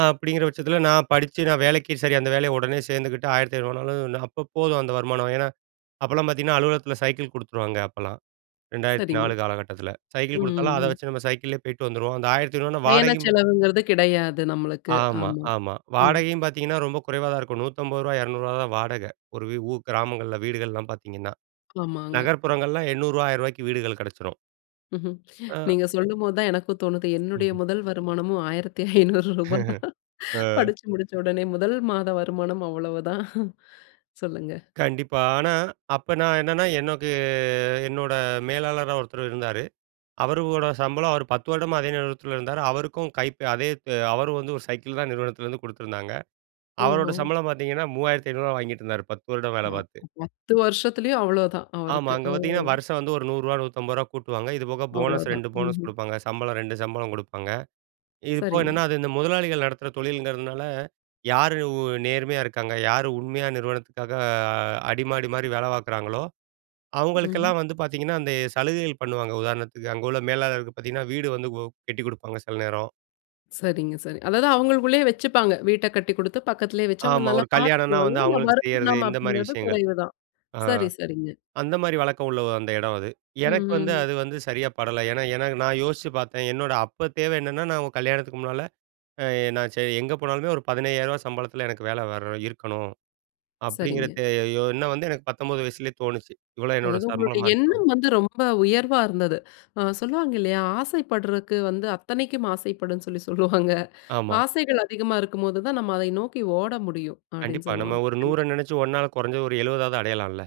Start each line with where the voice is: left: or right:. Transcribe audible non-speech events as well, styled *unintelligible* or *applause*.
right: அப்படிங்கிற பட்சத்தில நான் படிச்சு நான் வேலைக்கு சரி. அந்த வேலைய உடனே சேர்ந்துக்கிட்டு, 1,500 அப்போ போதும் அந்த வருமானம். ஏன்னா அப்போலாம் பாத்தீங்கன்னா, அலுவலகத்தில சைக்கிள் குடுத்துருவாங்க அப்பலாம் ரெண்டாயிரத்து
left: சரிங்க.
right: நாலு காலகட்டத்தில. சைக்கிள்
left: ம்.
right: குடுத்தாலும் அதை
left: ம்.
right: வச்சு நம்ம சைக்கிள்லயே போய்ட்டு வந்துருவோம். அந்த 1,500
left: பயண
right: வாடகையும்
left: செலவுங்கிறது கெடையாது நம்மளுக்கு.
right: ஆமா,
left: ஆமா.
right: ஆமா
left: ம்.
right: வாடகையும் பாத்தீங்கன்னா, ரொம்ப குறைவா தான் இருக்கும். ரூ. 150, 200 தான் வாடகை, ஒரு ஊர் கிராமங்கள்ல வீடுகள்லாம் பாத்தீங்கன்னா.
left: ஆமாங்க.
right: நகர்ப்புறங்கள்ல ரூ.800, 1,000 வீடுகள் கெடைச்சிரும்.
left: *chuckles*
right: ஆ.
left: நீங்க சொல்லும்போது தான் எனக்கும் தோணுது என்னுடைய
right: ம்.
left: முதல் வருமானமும் ரூ. 1,500 *laughs* தான்
right: *chuckles* ஆ.
left: படிச்சு முடிச்ச உடனே முதல் மாத வருமானம் அவ்வளவுதான். சொல்லுங்க.
right: கண்டிப்பா. ஆனா, அப்ப நான் என்னன்னா, எனக்கு என்னோட மேலாளரா ஒருத்தரு இருந்தாரு. அவரோட சம்பளம் அவர் 10 வருடமா அதே நிறுவனத்தில இருந்தாரு.அவருக்கும் கை அதே அவரும் வந்து ஒரு சைக்கிள் தான் நிறுவனத்திலருந்து குடுத்துருந்தாங்க. அவரோட
left: ஓஹோ!
right: சம்பளம் பாத்தீங்கன்னா, ரூ. 3,500 வாங்கிகிட்டுருந்தாரு பத்து வருடம் வேலை பாத்து.
left: *unintelligible* 10 வருஷத்திலயும் அவ்வளவுதான்
right: ஆமா,
left: அவருக்கு.
right: அங்க
left: ஓ!
right: பாத்தீங்கன்னா வருஷம் வந்து, ரூ. 100, 150 கூட்டுவாங்க. இது போக போனஸ்
left: அவ்வளவுதான்.
right: 2 போனஸ்
left: ம்ஹ்ம்.
right: குடுப்பாங்க. சம்பளம் 2 சம்பளம் குடுப்பாங்க. இது போக
left: சரிங்க.
right: என்னன்னா, அது இந்த முதலாளிகள் நடத்துற தொழில்கிறதுனால யாரு நேர்மையா இருக்காங்க. யார் உண்மையா நிறுவனத்துக்காக அடிமாடி மாரி வேலை பாக்குறாங்களோ,
left: ம்.
right: அவுங்களுக்கெல்லாம் வந்து பாத்தீங்கன்னா, அந்த சலுகைகள் பண்ணுவாங்க. உதாரணத்துக்கு அங்க உள்ள மேலாளருக்கு பாத்தீங்கன்னா, வீடு வந்து கட்டிக் குடுப்பாங்க செல நேரம்.
left: சரிங்க, சரி. அதாவது அவங்களுக்குள்ளேயே வச்சுப்பாங்க. வீட்ட கட்டி குடுத்து பக்கத்திலேயே வச்சு அவங்கள
right: ஆமா.
left: நல்லா
right: ஒரு கல்யாணம்னா
left: பாத்துக்குவாங்க.
right: வந்து
left: ஆனா,
right: அவங்களுக்கு செய்யிறது
left: வருமானம்
right: இந்த மாரி
left: அப்டிங்கிறது
right: விஷயங்கள்.
left: குறைவுதான்.
right: ஆ
left: சரி, சரிங்க.
right: அந்த மாரி வழக்கம் உள்ள அந்த இடம் அது.
left: ம்.
right: எனக்கு வந்து
left: ம்.
right: அது வந்து சரியா படல. ஏன்னா எனக்கு நான் யோசிச்சு பாத்தேன். என்னோட அப்ப தேவை என்னன்னா, நான் உங்க கல்யாணத்துக்கு முன்னால நான் எங்க போனாலுமே, ஒரு 15,000 சம்பளத்தில எனக்கு வேலை வர இருக்கணும்.
left: சரிங்க.
right: அப்படிங்குறது எ என்னம் வந்து எனக்கு 19 வயசுலேயே தோணுச்சு. இவ்வளவு என்னோட
left: அதாவது உங்களுடைய
right: சம்பளமா இருக்கணும்.
left: எண்ணம் வந்து ரொம்ப உயர்வா இருந்தது. ஆ சொல்லுவாங்க இல்லையா? ஆசைப்பட்றதுக்கு வந்து அத்தனைக்கும் ஆசைப்படும்ன்னு சொல்லி சொல்லுவாங்க.
right: ஆமா.
left: *chuckles* ஆசைகள் அதிகமா இருக்கும்போது தான் நம்ம அதை நோக்கி ஓட முடியும் அப்டின்னு
right: கண்டிப்பா. நம்ம
left: சொல்லுவாங்க.
right: 100
left: கண்டிப்பா.
right: நெனைச்சி 1 கொறைஞ்சு ஒரு எழுவதாவது அடையலாம்ல.